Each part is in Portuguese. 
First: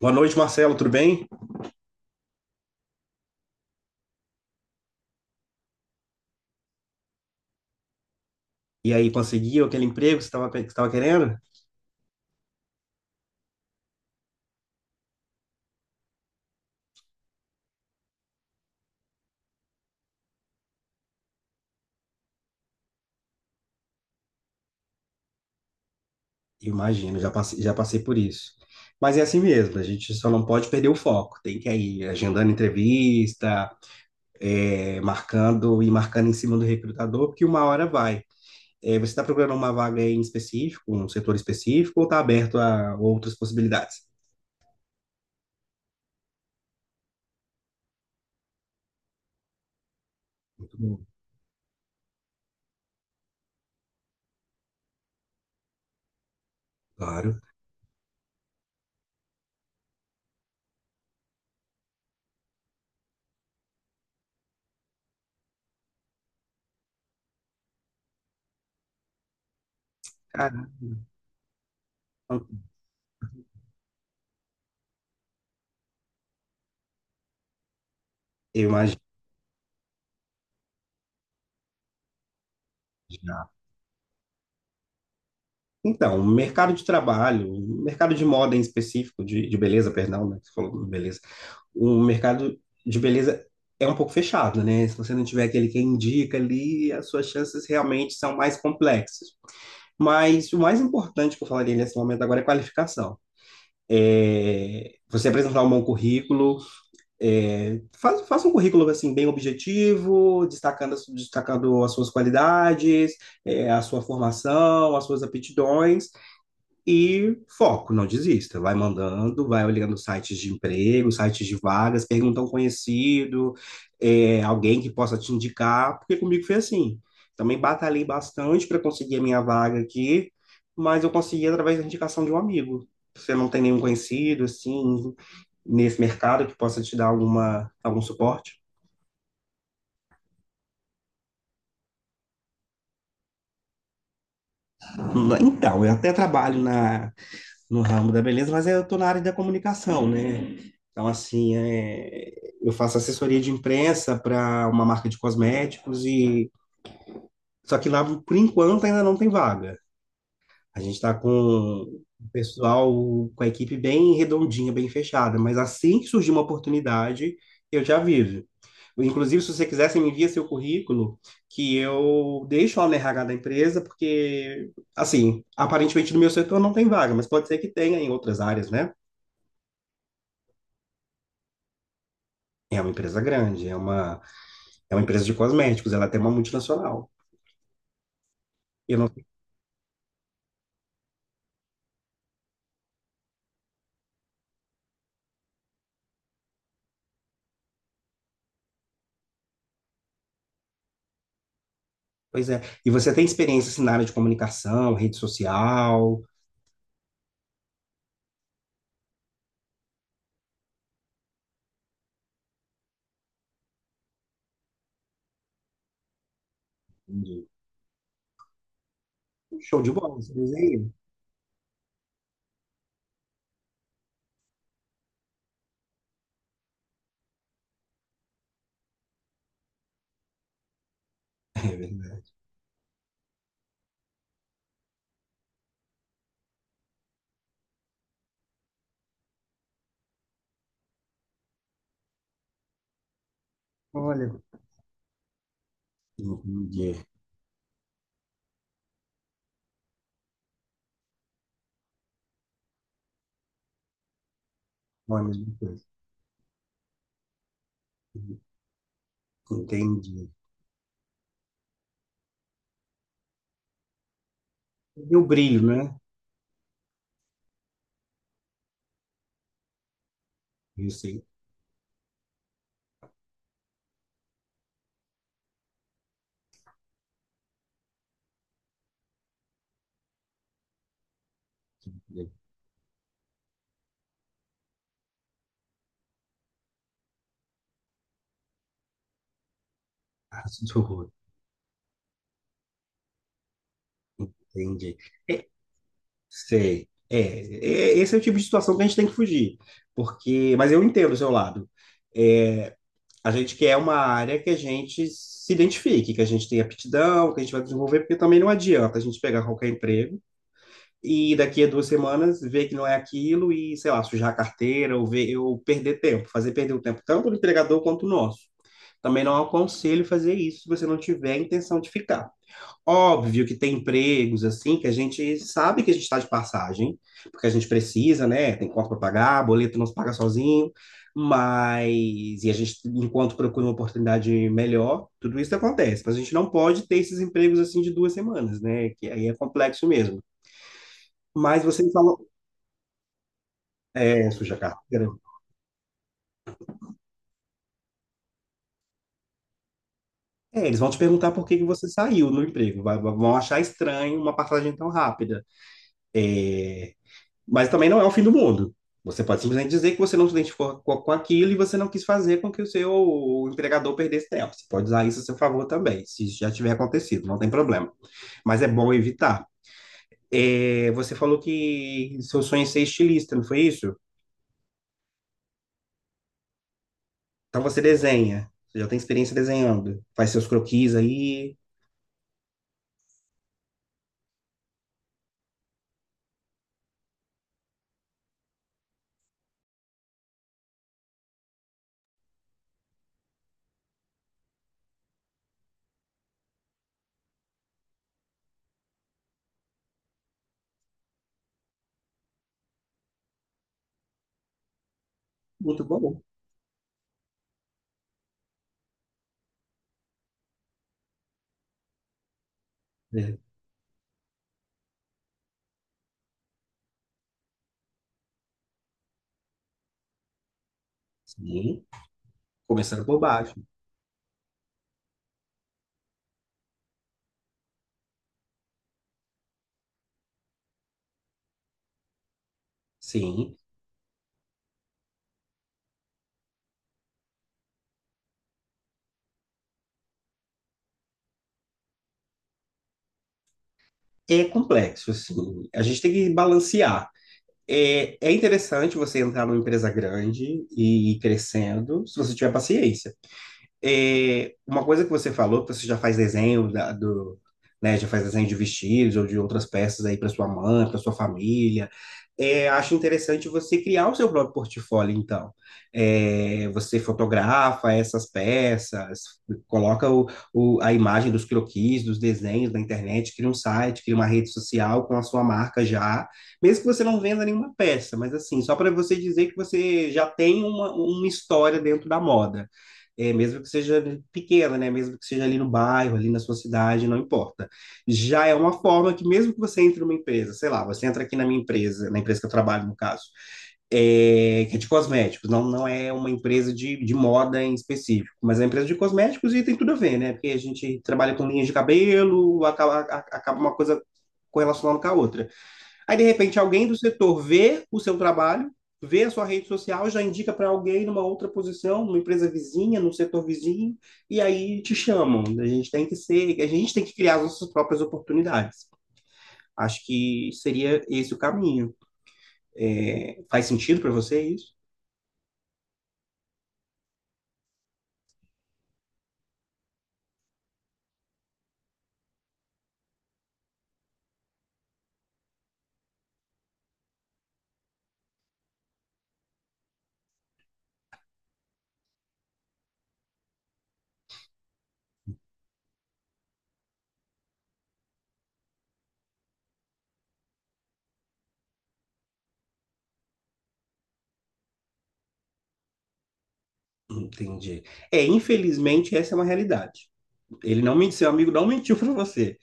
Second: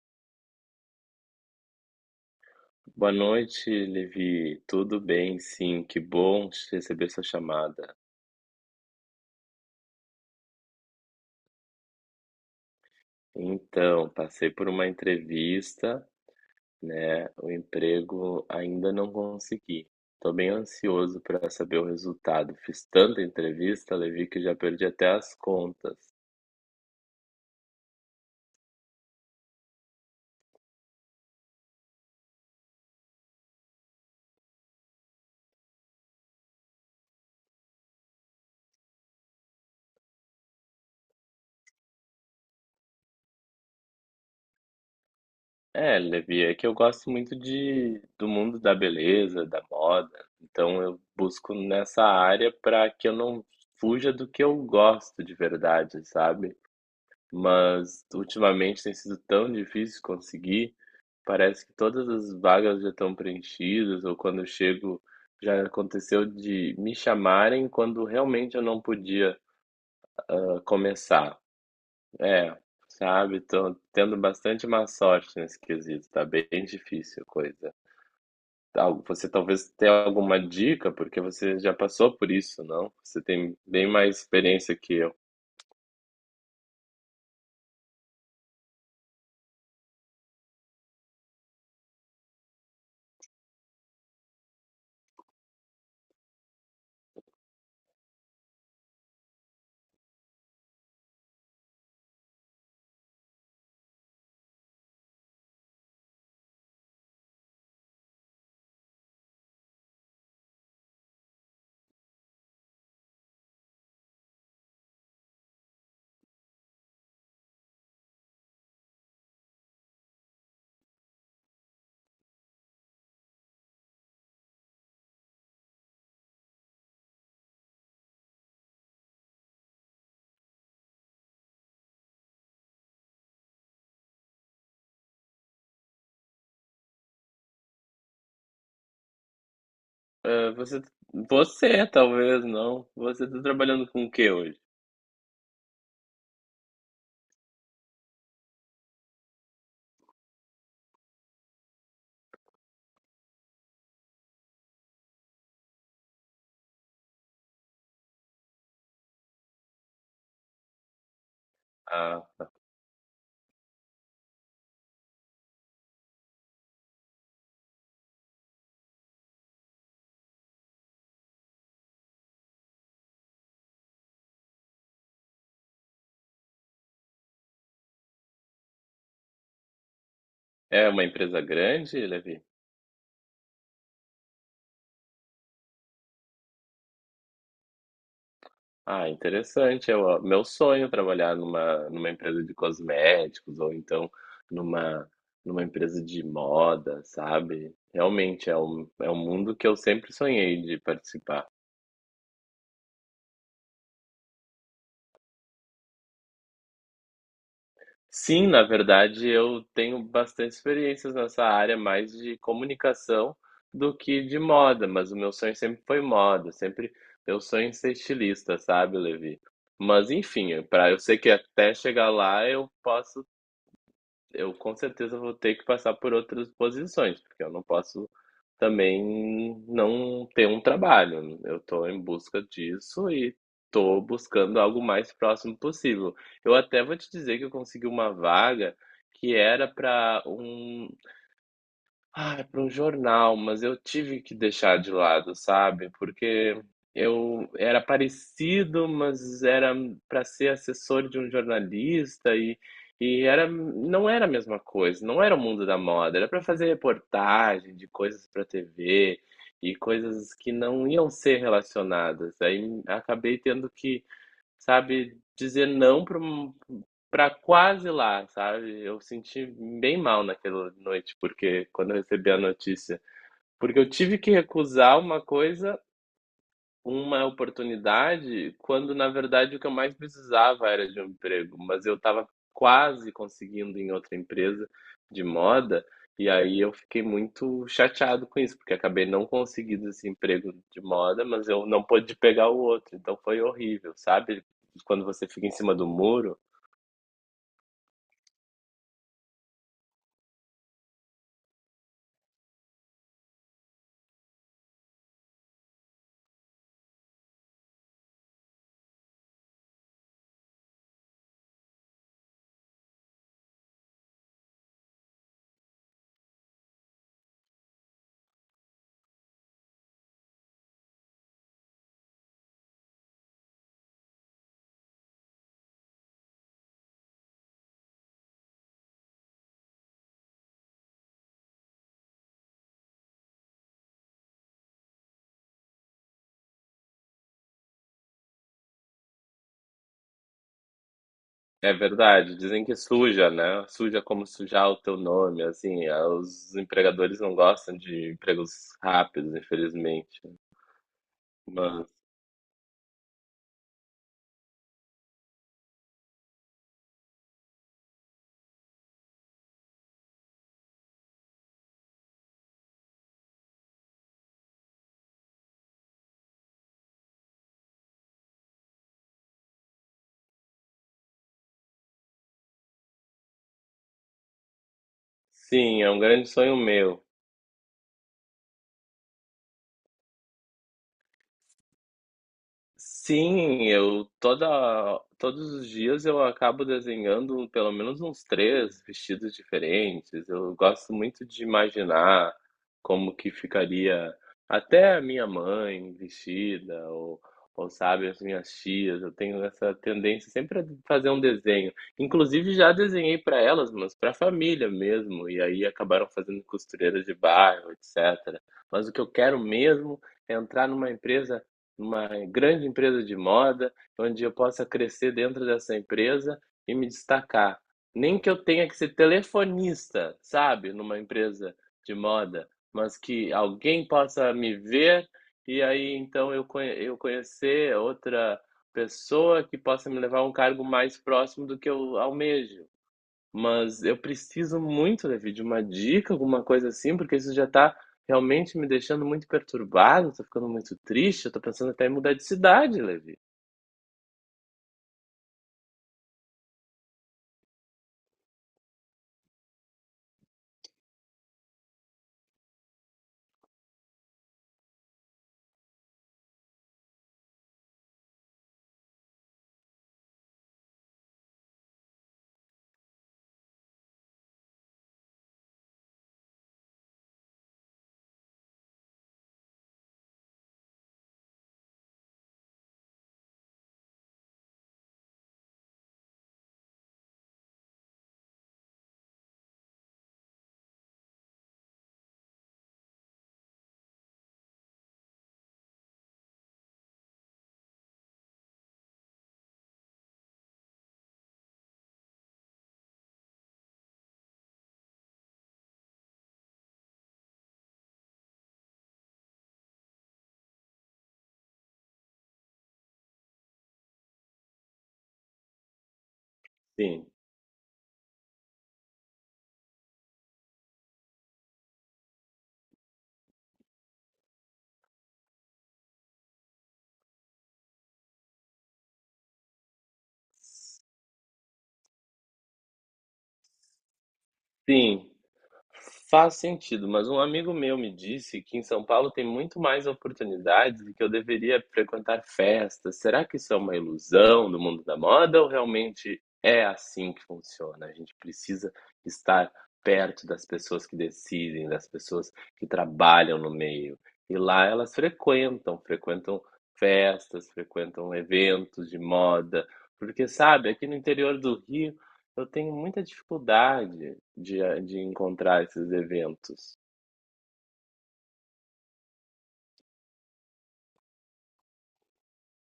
Boa noite, Marcelo, tudo bem? Boa noite, Levi. Tudo bem? Sim, que bom te receber sua chamada. E aí, conseguiu aquele emprego que você estava querendo? Então, passei por uma entrevista, né? O emprego ainda não consegui. Estou bem ansioso para saber o resultado. Fiz tanta entrevista, Levi, que já perdi até as contas. Imagino, já passei por isso. Mas é assim mesmo, a gente só não pode perder o foco. Tem que ir agendando entrevista, marcando e marcando em cima do recrutador, porque uma hora vai. Você está procurando uma vaga em específico, um setor específico, ou está aberto a outras possibilidades? É, Levi, é que eu gosto muito do mundo da beleza, da moda. Muito Então eu bom. busco nessa área para que eu não fuja do que eu gosto de verdade, sabe? Claro. Mas ultimamente tem sido tão difícil conseguir. Parece que todas as vagas já estão preenchidas, ou quando eu chego, já aconteceu de me chamarem quando realmente eu não podia Caramba, começar. É, sabe? Tô tendo bastante má sorte nesse quesito, tá bem difícil a coisa. eu imagino. Você talvez tenha alguma dica, porque você já passou por isso, não? Você tem bem mais experiência que eu. Então, o mercado de trabalho, o mercado de moda em específico, de beleza, perdão, né? que Você falou beleza. O mercado de beleza é um pouco fechado, né? Se você não tiver aquele que indica ali, as suas chances realmente são mais complexas. Mas o mais importante que eu falaria nesse momento agora é qualificação. Você apresentar um bom currículo, faça um currículo assim bem objetivo, destacando as suas qualidades, a sua formação, as suas aptidões e foco, não desista. Vai mandando, vai olhando sites de emprego, sites de vagas, pergunta a um conhecido, alguém que possa te indicar, porque comigo foi assim. Também batalhei bastante para conseguir a minha vaga aqui, mas eu consegui através da indicação de um amigo. Você não tem nenhum conhecido, assim, nesse mercado que possa te dar algum suporte? É, você talvez não. Você está trabalhando com o que hoje? Então, eu até trabalho na no ramo da beleza, mas eu estou na área da comunicação, né? Então, assim, eu faço assessoria de imprensa para uma marca de cosméticos e só que lá, por enquanto, ainda não tem vaga. A gente está com o Ah, pessoal, com a equipe bem redondinha, bem fechada, mas assim que surgir uma oportunidade, eu já aviso. Inclusive, se você quiser, você me envia seu currículo, que eu deixo lá no RH da empresa, porque, assim, aparentemente no meu setor não tem vaga, mas pode ser que tenha em outras áreas, né? é uma empresa grande, Levi? É uma empresa grande, é uma empresa de cosméticos, ela tem uma multinacional. E Eu Ah, não, interessante. Meu sonho é trabalhar numa empresa de cosméticos ou então numa, numa empresa de moda, sabe? Realmente é é um mundo que eu sempre sonhei de participar. pois é. E você tem experiência assim, na área de comunicação, rede social? Sim, na verdade, eu tenho bastante experiências nessa área, mais de comunicação do que de moda, mas o meu sonho sempre foi moda, sempre meu Entendi. sonho é ser estilista, sabe, Levi? Show de Mas bola, você enfim, desenha? para eu sei que até chegar lá eu posso eu com certeza vou ter que passar por outras posições, porque eu não posso também não ter um trabalho, né? Eu É estou em verdade. busca disso e estou buscando algo mais próximo possível. Eu até vou te dizer que eu consegui uma vaga que era é para um jornal, mas eu tive Olha, que deixar de lado, sabe? Porque entendi. eu era parecido, mas era para ser assessor de um jornalista e não era a mesma coisa, não Olha a era o mesma mundo da coisa. moda, era para fazer reportagem de coisas para TV e Entendi. coisas que não iam ser relacionadas. Aí acabei tendo que, E sabe, o brilho, dizer né? não para quase lá, sabe? Eu senti bem mal naquela Eu noite, sei. porque quando eu recebi a notícia, porque eu tive que recusar uma oportunidade quando, na verdade, o que eu mais precisava era de um emprego, mas eu estava quase conseguindo em outra empresa de moda, e aí eu fiquei muito chateado com isso, porque acabei não conseguindo esse emprego Traço do de rosto, moda, mas eu não pude pegar o outro, então foi horrível, sabe? entendi. Quando você É, fica em cima do muro, sei. É, esse é o tipo de situação que a gente tem que fugir. Porque, mas eu entendo o seu lado. É, a gente quer uma área que a gente se identifique, que a gente tenha aptidão, que a gente vai desenvolver, porque também não adianta a gente pegar qualquer emprego e daqui a duas semanas ver que não é aquilo e, sei lá, sujar a carteira ou, ver, ou perder tempo, fazer perder o tempo tanto do empregador quanto o nosso. Também não aconselho fazer isso se você não tiver a intenção de ficar. Óbvio que tem empregos assim que a gente sabe que a gente está de passagem, porque a gente precisa, né? Tem conta para pagar, boleto não se paga sozinho, mas e a gente, enquanto procura uma oportunidade melhor, tudo isso acontece. Mas a gente não pode ter esses empregos assim de duas semanas, né? Que aí é complexo mesmo. Mas é você me falou, verdade, dizem que suja, né? Suja como suja a sujar o teu carteira. nome, assim, ah, os empregadores não gostam de empregos rápidos, infelizmente. É, eles vão te perguntar por que que você Mas saiu no emprego, vão achar estranho uma passagem tão rápida. Mas também não é o fim do mundo. Você pode simplesmente dizer que você não se identificou com aquilo e você não quis fazer com que o seu empregador perdesse tempo. Você pode usar isso a seu favor também, se já tiver acontecido, não tem problema. Mas é bom evitar. É, você falou que seu sonho é ser estilista, não foi isso? sim, é um grande sonho meu. Então você desenha, você já tem experiência desenhando, faz seus croquis aí. Sim, eu toda todos os dias eu acabo desenhando pelo menos uns 3 vestidos diferentes. Eu gosto muito de imaginar como que ficaria até a minha mãe vestida ou sabe, as minhas tias. Eu tenho essa tendência sempre a fazer um desenho. Inclusive já desenhei para elas, mas para a família mesmo, e aí Muito acabaram bom. fazendo costureiras de bairro, etc. Mas o que eu quero mesmo é entrar numa grande empresa de É. moda, onde eu possa crescer dentro dessa empresa e me destacar. Nem que eu tenha que ser telefonista, sabe, numa empresa Sim, de moda, mas começando por que baixo. alguém possa me ver e aí então eu conhecer outra pessoa que possa me levar a um cargo mais próximo do que eu almejo. Sim, Mas eu preciso muito, Levi, de uma dica, alguma coisa assim, porque isso já tá realmente me deixando muito perturbado, tô ficando muito triste, eu tô pensando até em mudar de cidade, Levi. é complexo, assim. A gente tem que balancear. É, é interessante você entrar numa empresa grande e ir crescendo, se você tiver paciência. É, uma coisa que você falou, que você já faz desenho da- do, né, já faz desenho de vestidos ou de outras peças aí para sua mãe, para sua família. É, acho interessante você criar o seu próprio portfólio, então. É, você fotografa essas peças, coloca o, a imagem dos croquis, dos desenhos na internet, cria um site, cria uma rede social com a sua marca já, mesmo que você não venda nenhuma peça, mas assim, só para você dizer que você já tem uma história dentro da moda. É, mesmo que seja pequena, né? Mesmo que seja ali no bairro, ali na sua cidade, não importa. Já é uma forma que, mesmo que você entre numa empresa, sei lá, você entra aqui na minha empresa, na empresa que eu trabalho, no caso, é, que é de cosméticos, não é uma empresa de moda em específico, mas é uma empresa de cosméticos e tem tudo a ver, né? Porque a gente trabalha com linhas de cabelo, acaba uma coisa correlacionando com a outra. Aí, de repente, alguém do Sim, setor vê o seu trabalho, vê a sua rede social, já indica para alguém numa outra posição, numa empresa vizinha, num setor vizinho, e aí te chamam. A gente tem que ser, a gente tem que criar as nossas próprias oportunidades. Acho que seria esse o caminho. É, faz sentido para você isso? sim. Faz sentido, mas um amigo meu me disse que em São Paulo tem muito mais oportunidades e que eu deveria frequentar festas. Será que isso é uma ilusão do mundo da moda ou realmente é assim que funciona? A gente precisa estar perto das pessoas que decidem, das pessoas que trabalham no meio. E lá elas frequentam festas, frequentam eventos de moda, porque sabe, aqui no interior do Rio eu tenho muita dificuldade de encontrar esses eventos. Entendi. É, infelizmente, essa é uma realidade. Ele não mentiu, seu amigo não mentiu para você.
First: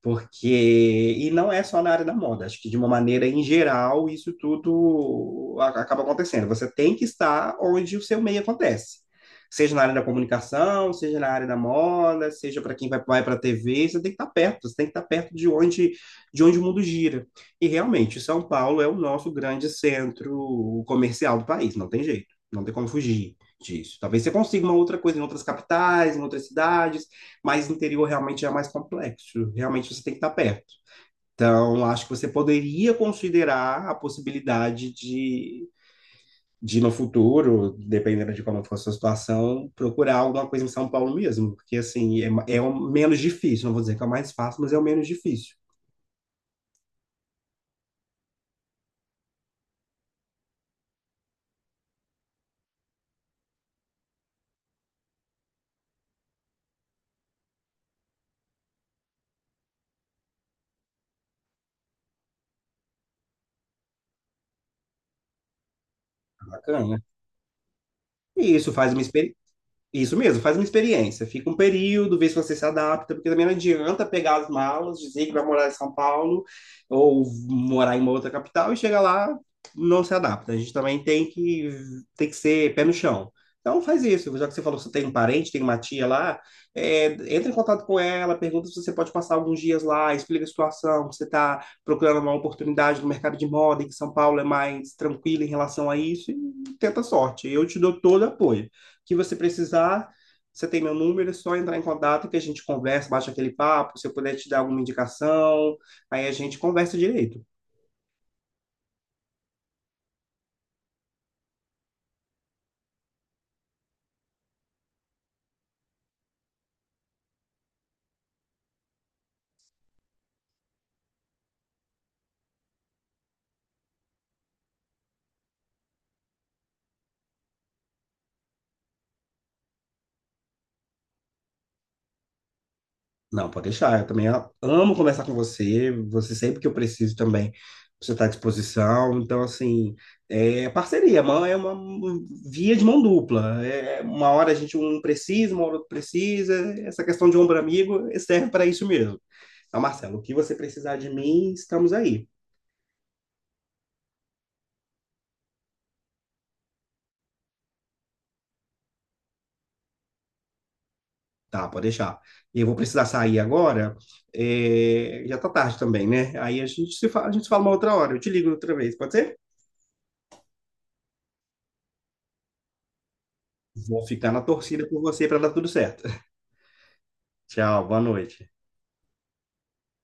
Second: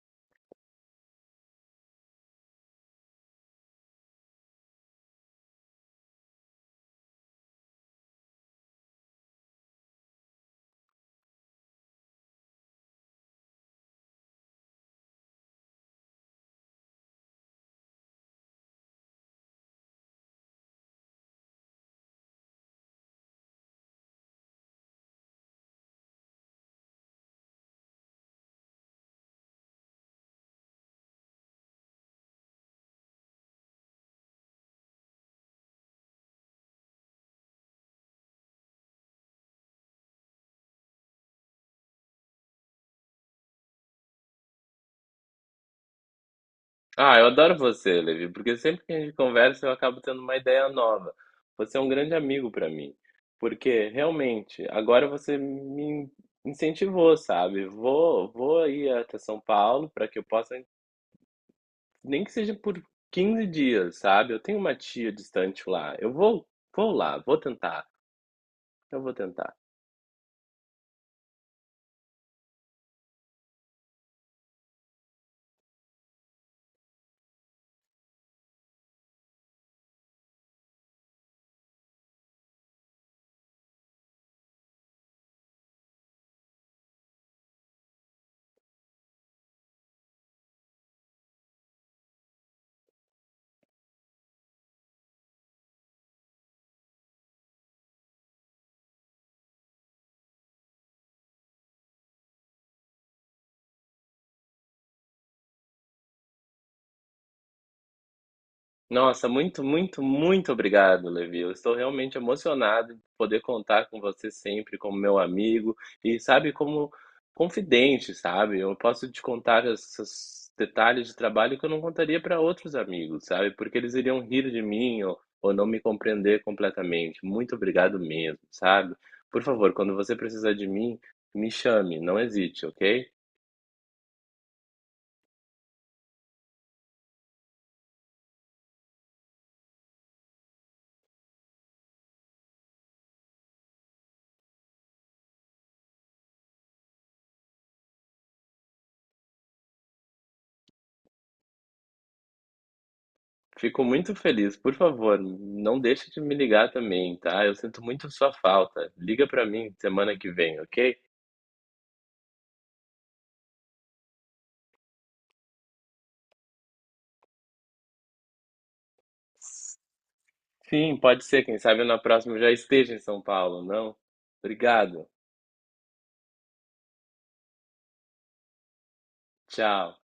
Porque, e não é só na área da moda, acho que de uma maneira em geral isso acaba acontecendo. Você tem que estar onde o seu meio acontece. Seja na área da comunicação, seja na área da moda, seja para quem vai para a TV, você tem que estar perto, você tem que estar perto de onde o mundo gira. E realmente, São Paulo é o nosso grande centro comercial do país, não tem jeito, não tem como fugir disso. Talvez você consiga uma outra coisa em outras capitais, em outras cidades, mas no interior realmente é mais complexo. Realmente você tem que estar perto. Então, acho que você poderia considerar a possibilidade de no futuro, dependendo de como for a sua situação, procurar alguma coisa em São Paulo mesmo. Porque, assim, é o menos difícil. Não vou dizer que é o mais fácil, mas é o menos difícil. Ah, eu adoro você, Levi, porque sempre que a gente conversa eu acabo tendo uma ideia nova. Você é um grande amigo para mim, porque realmente agora você me incentivou, sabe? Vou aí até São Paulo para que eu possa, nem que seja por 15 dias, sabe? Eu tenho uma tia distante lá. Vou Bacana. lá, vou tentar. E isso faz uma Eu vou experiência. tentar. Isso mesmo, faz uma experiência. Fica um período, vê se você se adapta, porque também não adianta pegar as malas, dizer que vai morar em São Paulo ou morar em uma outra capital e chega lá, não se adapta. A gente também tem que ser pé no chão. Então faz isso, já que você falou que você tem um parente, tem uma tia lá, é, entra em contato com ela, pergunta se você pode passar alguns dias lá, explica a situação, que você está procurando uma oportunidade no mercado de moda, e que São Paulo é mais tranquilo em relação a isso, e tenta a sorte. Eu te dou todo o apoio que você precisar, você tem meu número, é só entrar em contato que a gente conversa, bate aquele papo, se eu puder te dar alguma indicação, aí a gente conversa direito. Nossa, muito, muito, muito obrigado, Levi. Eu estou realmente emocionado de poder contar com você sempre como meu amigo e, sabe, como confidente, sabe? Eu posso te contar esses detalhes de trabalho que eu não contaria para outros amigos, sabe? Porque eles iriam rir de mim ou não me compreender completamente. Muito obrigado mesmo, sabe? Por favor, quando você precisar de mim, me chame, não hesite, ok? Não, pode deixar, eu também amo conversar com você, você sempre que eu preciso também, você está à disposição, então assim, é parceria, mão é uma um, via de mão dupla, é uma hora a gente um precisa, uma hora outro precisa, essa questão de ombro amigo serve para isso mesmo. Então, Marcelo, o que você precisar de mim, estamos aí. Fico muito feliz. Por favor, não deixe de me ligar também, tá? Eu sinto muito sua falta. Liga pra mim semana que vem, ok? Tá, pode deixar. Eu vou precisar sair agora. É, já tá tarde também, né? Aí a gente se fala uma outra hora. Eu te ligo outra vez, pode ser? Sim, pode ser. Quem sabe na próxima eu já esteja em São Paulo, não? Vou ficar na torcida por Obrigado. você para dar tudo certo. Tchau, boa noite. Tchau.